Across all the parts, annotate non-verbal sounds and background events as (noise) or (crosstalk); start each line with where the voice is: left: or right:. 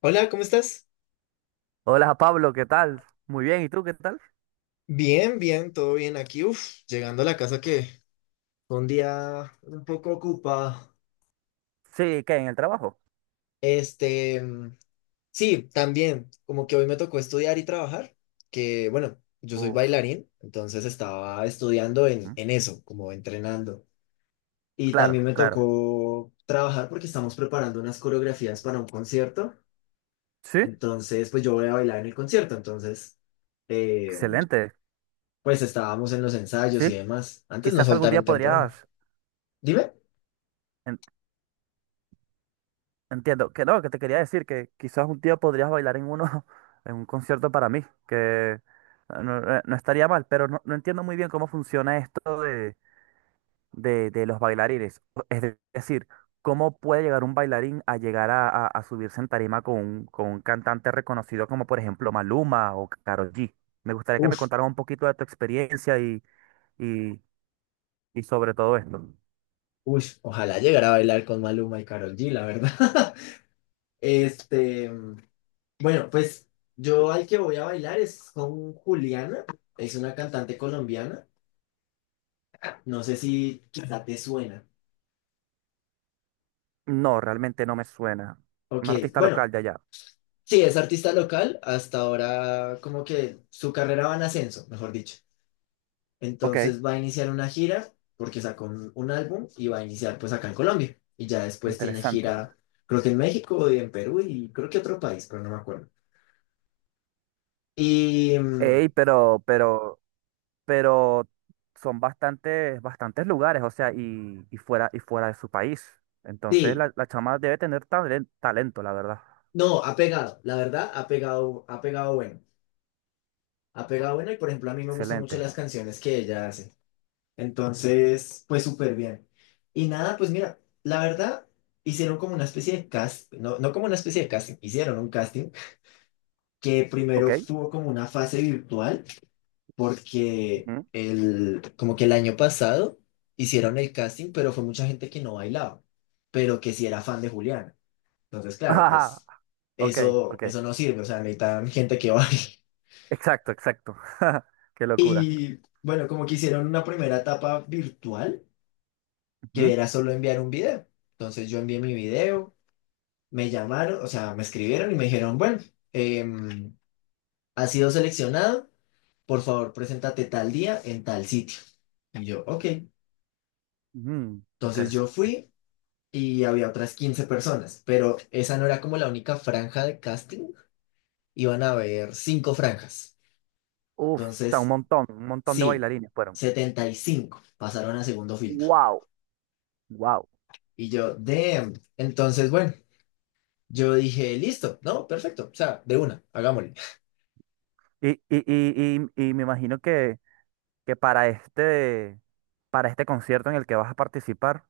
left: Hola, ¿cómo estás?
right: Hola Pablo, ¿qué tal? Muy bien, ¿y tú qué tal?
left: Bien, bien, todo bien aquí. Uf, llegando a la casa que fue un día un poco ocupado.
right: Sí, ¿qué? ¿En el trabajo?
left: Este, mm, sí, también, como que hoy me tocó estudiar y trabajar, que bueno, yo soy
right: Uf,
left: bailarín, entonces estaba estudiando en,
right: mm,
left: en eso, como entrenando. Y también
right: claro,
left: me
right: claro.
left: tocó trabajar porque estamos preparando unas coreografías para un concierto.
right: Sí,
left: Entonces, pues yo voy a bailar en el concierto, entonces, eh,
right: excelente.
left: pues estábamos en los ensayos
right: Sí,
left: y demás. Antes nos
right: quizás algún día
left: soltaron temprano.
right: podrías,
left: Dime.
right: en- entiendo, que no, que te quería decir que quizás un día podrías bailar en uno, (laughs) en un concierto para mí, que no, no estaría mal, pero no, no entiendo muy bien cómo funciona esto de los bailarines. Es decir, ¿cómo puede llegar un bailarín a llegar a subirse en tarima con un cantante reconocido como por ejemplo Maluma o Karol G? Me gustaría que me
left: Uf,
right: contaras un poquito de tu experiencia y, y sobre todo esto.
left: uy, ojalá llegara a bailar con Maluma y Karol G, la verdad. (laughs) Este, bueno, pues yo al que voy a bailar es con Juliana, es una cantante colombiana. No sé si quizá te suena.
right: No, realmente no me suena.
left: Ok,
right: Un artista
left: bueno,
right: local de allá.
left: sí, es artista local, hasta ahora como que su carrera va en ascenso, mejor dicho.
right: Ok,
left: Entonces va a iniciar una gira porque sacó un álbum y va a iniciar pues acá en Colombia. Y ya después tiene
right: interesante.
left: gira, creo que en México y en Perú y creo que otro país, pero no me acuerdo. Y mm,
right: Ey, pero son bastantes, bastantes lugares, o sea, y fuera de su país. Entonces
left: sí,
right: la chama debe tener talento, la verdad.
left: no, ha pegado, la verdad, ha pegado bueno y por ejemplo a mí me gustan mucho
right: Excelente.
left: las canciones que ella hace, entonces pues súper bien. Y nada, pues mira, la verdad hicieron como una especie de cast, no, no como una especie de casting, hicieron un casting que
right: Ok.
left: primero tuvo como una fase virtual porque
right: Ujú.
left: como que el año pasado hicieron el casting, pero fue mucha gente que no bailaba, pero que sí era fan de Julián. Entonces,
right: (laughs)
left: claro,
right: Ajá,
left: pues
right: ok,
left: eso,
right: ok.
left: eso no sirve, o sea, necesitan gente que baile. (laughs)
right: Exacto, exacto. (laughs) Qué locura.
left: Y bueno, como que hicieron una primera etapa virtual, que
right: Ujú.
left: era solo enviar un video. Entonces yo envié mi video, me llamaron, o sea, me escribieron y me dijeron, bueno, em, has sido seleccionado, por favor, preséntate tal día en tal sitio. Y yo, ok.
right: Mm,
left: Entonces yo
right: interesante.
left: fui y había otras 15 personas, pero esa no era como la única franja de casting, iban a haber cinco franjas.
right: Uf, o sea,
left: Entonces
right: un montón de
left: sí,
right: bailarines fueron.
left: 75 pasaron a segundo filtro.
right: Wow, wow.
left: Y yo, damn. Entonces, bueno, yo dije, listo, no, perfecto. O sea, de una, hagámosle. (laughs)
right: Y me imagino que para este concierto en el que vas a participar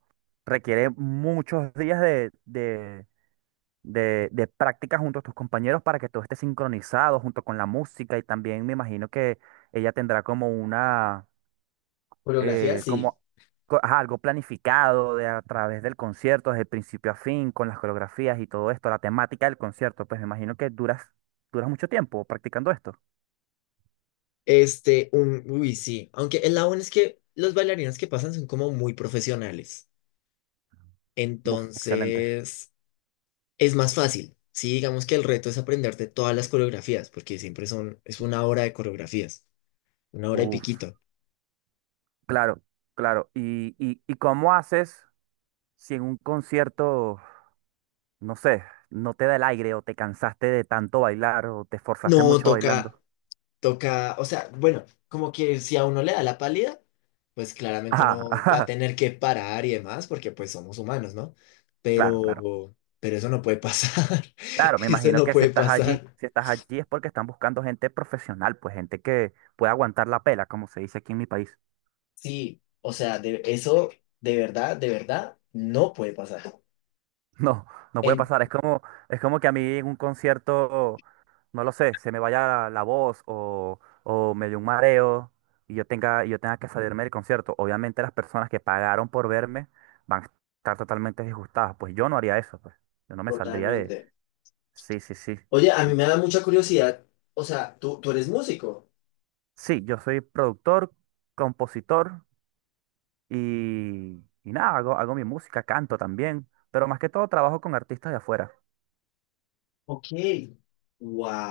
right: requiere muchos días de práctica junto a tus compañeros para que todo esté sincronizado junto con la música, y también me imagino que ella tendrá como una,
left: Coreografía, sí.
right: como ajá, algo planificado de a través del concierto, desde principio a fin, con las coreografías y todo esto, la temática del concierto. Pues me imagino que duras mucho tiempo practicando esto.
left: Este, uy, sí. Aunque el lado bueno es que los bailarines que pasan son como muy profesionales.
right: Buf, excelente.
left: Entonces, es más fácil. Sí, digamos que el reto es aprenderte todas las coreografías, porque siempre son, es una hora de coreografías, una hora y
right: Uf,
left: piquito.
right: claro, claro. ¿Y cómo haces? Si en un concierto, no sé, no te da el aire o te cansaste de tanto bailar o te esforzaste
left: No,
right: mucho
left: toca
right: bailando. (laughs)
left: Toca, o sea, bueno, como que si a uno le da la pálida, pues claramente
right: Ah,
left: uno va a
right: ajá,
left: tener que parar y demás, porque pues somos humanos, ¿no?
right: claro, claro.
left: Pero eso no puede pasar,
right: Claro,
left: (laughs)
right: me
left: eso
right: imagino
left: no
right: que si
left: puede
right: estás allí,
left: pasar.
right: si estás allí es porque están buscando gente profesional, pues gente que pueda aguantar la pela, como se dice aquí en mi país. (laughs)
left: Sí, o sea, eso de verdad, no puede pasar.
right: No, no puede
left: En,
right: pasar. Es como que a mí en un concierto, no lo sé, se me vaya la voz o me dé un mareo y yo tenga que salirme del concierto. Obviamente las personas que pagaron por verme van a estar totalmente disgustadas. Pues yo no haría eso, pues. Yo no me saldría de...
left: Totalmente.
right: Sí, sí, sí.
left: Oye, a mí
right: Y
left: me da mucha curiosidad, o sea, tú eres músico.
right: sí, yo soy productor, compositor y nada, hago mi música, canto también, pero más que todo trabajo con artistas de afuera.
left: Ok.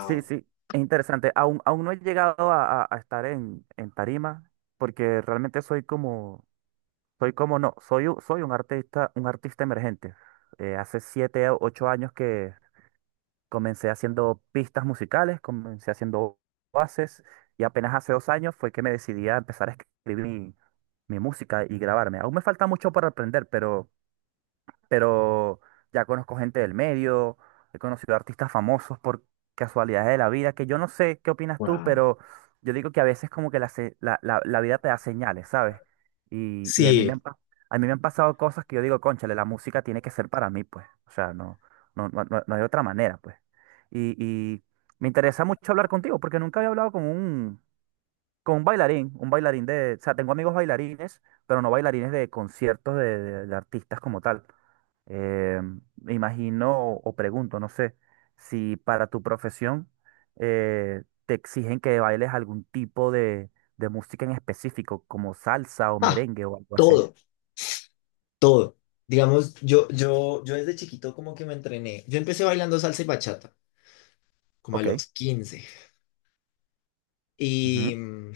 right: Sí, sí, es interesante. Aún no he llegado a estar en tarima porque realmente soy como Soy como no, soy un artista, emergente. Hace 7 o 8 años que comencé haciendo pistas musicales, comencé haciendo bases, y apenas hace 2 años fue que me decidí a empezar a escribir mi música y grabarme. Aún me falta mucho para aprender, pero ya conozco gente del medio, he conocido artistas famosos por casualidades de la vida. Que yo no sé qué opinas tú,
left: Wow.
right: pero yo digo que a veces, como que la, se- la- la vida te da señales, ¿sabes? Y
left: Sí.
right: a mí me han pasado cosas que yo digo, cónchale, la música tiene que ser para mí, pues, o sea, no, no, no, no hay otra manera, pues. Y me interesa mucho hablar contigo, porque nunca había hablado con un, bailarín, un bailarín de, o sea, tengo amigos bailarines, pero no bailarines de conciertos de, de artistas como tal. Eh, Me imagino o pregunto, no sé, si para tu profesión te exigen que bailes algún tipo de música en específico, como salsa o
left: Ah,
right: merengue o algo así.
left: todo. Todo. Digamos, yo desde chiquito como que me entrené. Yo empecé bailando salsa y bachata, como a
right: Ok.
left: los 15. Y,
right: Ujú.
left: mm,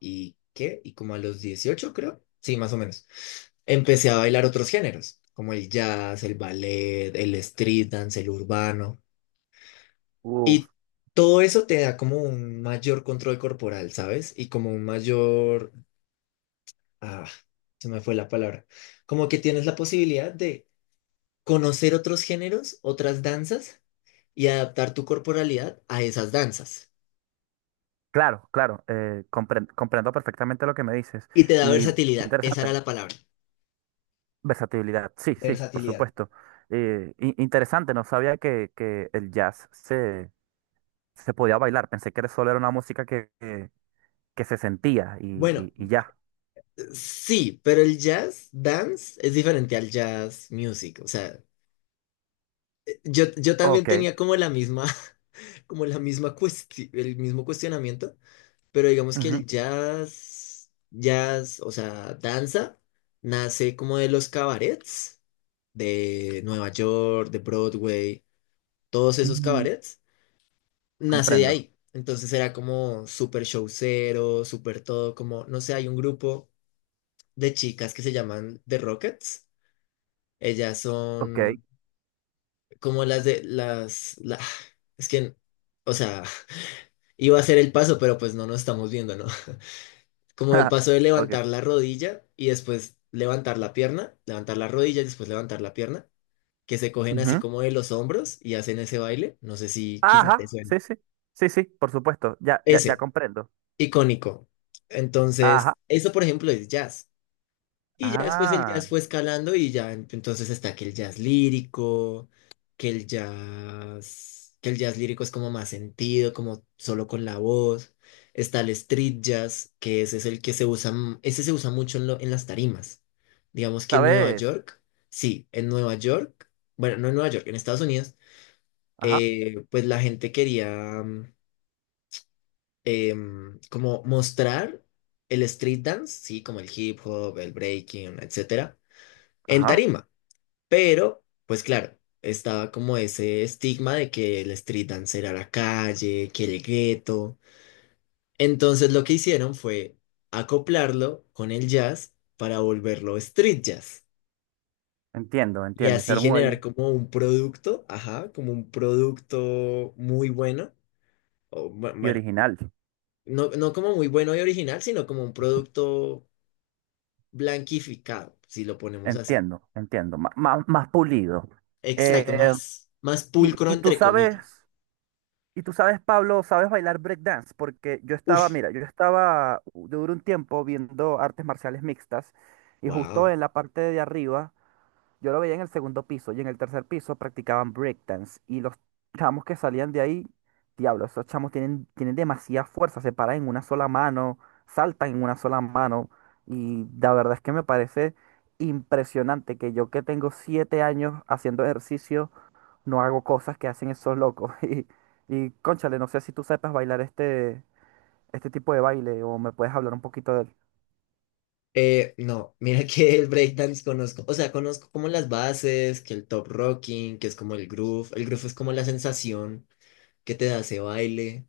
left: ¿Y qué? Y como a los 18 creo. Sí, más o menos. Empecé a bailar otros géneros, como el jazz, el ballet, el street dance, el urbano.
right: Uf,
left: Y todo eso te da como un mayor control corporal, ¿sabes? Y como un mayor... Ah, se me fue la palabra. Como que tienes la posibilidad de conocer otros géneros, otras danzas y adaptar tu corporalidad a esas danzas.
right: claro, claro, comprendo perfectamente lo que me dices.
left: Y te da
right: Y qué
left: versatilidad, esa era
right: interesante.
left: la palabra,
right: Versatilidad, sí, sí, por
left: versatilidad.
right: supuesto. Interesante, no sabía que el jazz se podía bailar. Pensé que solo era una música que se sentía y,
left: Bueno,
right: y, y ya.
left: sí, pero el jazz dance es diferente al jazz music. O sea, yo también
right: Ok,
left: tenía como la misma, (laughs) como la misma cuestión, el mismo cuestionamiento, pero digamos que
right: ujú,
left: el jazz, jazz, o sea, danza, nace como de los cabarets de Nueva York, de Broadway, todos esos
right: mm,
left: cabarets nace de
right: comprendo.
left: ahí. Entonces era como súper showcero, súper todo, como, no sé, hay un grupo de chicas que se llaman The Rockets. Ellas
right: Ok,
left: son como las de las. (sighs) Es que, o sea, (laughs) iba a ser el paso, pero pues no nos estamos viendo, ¿no? (laughs) Como el
right: (laughs)
left: paso de
right: ok.
left: levantar la rodilla y después levantar la pierna, levantar la rodilla y después levantar la pierna, que se cogen así
right: Ujú.
left: como de los hombros y hacen ese baile. No sé si quizá te
right: Ajá,
left: suene.
right: sí, sí, sí, sí, por supuesto, ya, ya, ya
left: Ese.
right: comprendo.
left: Icónico.
right: Ajá,
left: Entonces, eso, por ejemplo, es jazz. Y ya después el
right: ah,
left: jazz fue escalando y ya entonces está que el jazz lírico, que el jazz lírico es como más sentido, como solo con la voz. Está el street jazz, que ese es el que se usa, ese se usa mucho en las tarimas. Digamos que en Nueva
right: ¿sabes?
left: York, sí, en Nueva York, bueno, no en Nueva York, en Estados Unidos,
right: Ajá,
left: pues la gente quería mm, como mostrar el street dance, sí, como el hip hop, el breaking, etcétera, en
right: ajá,
left: tarima. Pero, pues claro, estaba como ese estigma de que el street dance era la calle, que el gueto. Entonces lo que hicieron fue acoplarlo con el jazz para volverlo street jazz.
right: entiendo,
left: Y
right: entiendo.
left: así
right: Hicieron un ahí
left: generar como un producto, ajá, como un producto muy bueno, o
right: y
left: bueno,
right: original.
left: no, no como muy bueno y original, sino como un producto blanquificado, si lo ponemos así.
right: Entiendo, entiendo, más pulido.
left: Exacto,
right: Eh,
left: más
right: Y,
left: pulcro
right: y tú
left: entre comillas.
right: sabes, y tú sabes, Pablo, sabes bailar breakdance, porque yo estaba,
left: Uf,
right: mira, yo duré un tiempo viendo artes marciales mixtas, y justo
left: wow.
right: en la parte de arriba, yo lo veía en el segundo piso, y en el tercer piso practicaban breakdance, y los chamos que salían de ahí, diablo, esos chamos tienen demasiada fuerza, se paran en una sola mano, saltan en una sola mano, y la verdad es que me parece impresionante que yo que tengo 7 años haciendo ejercicio no hago cosas que hacen esos locos. (laughs) Y cónchale, no sé si tú sepas bailar este, tipo de baile, o me puedes hablar un poquito de él.
left: No, (laughs) mira que el breakdance conozco, o sea, conozco como las bases, que el top rocking, que es como el groove es como la sensación que te da ese baile.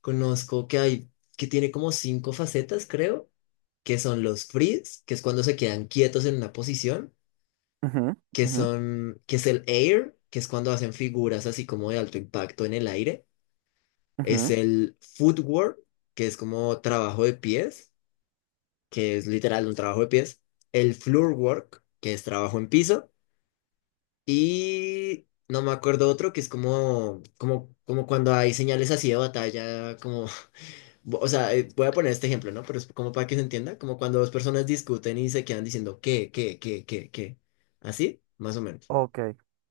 left: Conozco que hay, que tiene como cinco facetas, creo, que son los freeze, que es cuando se quedan quietos en una posición,
right: Ujú, ujú,
left: que es el air, que es cuando hacen figuras así como de alto impacto en el aire, es
right: ujú.
left: el footwork, que es como trabajo de pies, que es literal un trabajo de pies, el floorwork, que es trabajo en piso, y no me acuerdo otro, que es como cuando hay señales así de batalla, como, o sea, voy a poner este ejemplo, ¿no? Pero es como para que se entienda, como cuando dos personas discuten y se quedan diciendo, ¿qué, qué, qué, qué, qué? Así, más o menos.
right: Ok,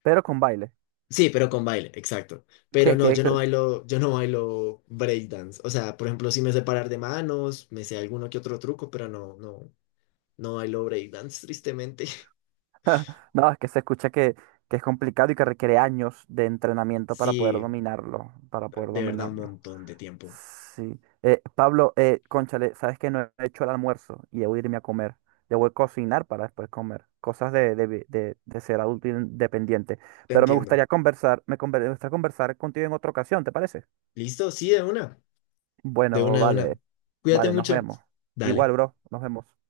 right: pero con baile. (laughs)
left: Sí, pero con baile, exacto. Pero
right: Que,
left: no,
right: que, que-
left: yo no bailo breakdance. O sea, por ejemplo, sí me sé parar de manos, me sé alguno que otro truco, pero no, no, no bailo breakdance, tristemente. (laughs)
right: (laughs) No, es que se escucha que es complicado, y que requiere años de entrenamiento para poder
left: Sí,
right: dominarlo, para poder
left: de verdad, un
right: dominarlo.
left: montón de tiempo.
right: Sí. Pablo, cónchale, sabes que no he hecho el almuerzo y debo irme a comer. Debo de cocinar para después comer. Cosas de ser adulto independiente.
left: Te
right: Pero me
left: entiendo.
right: gustaría conversar contigo en otra ocasión, ¿te parece?
left: ¿Listo? Sí, de una. De una,
right: Bueno,
left: de
right: vale.
left: una. Cuídate
right: Vale, nos
left: mucho.
right: vemos.
left: Dale.
right: Igual, bro, nos vemos.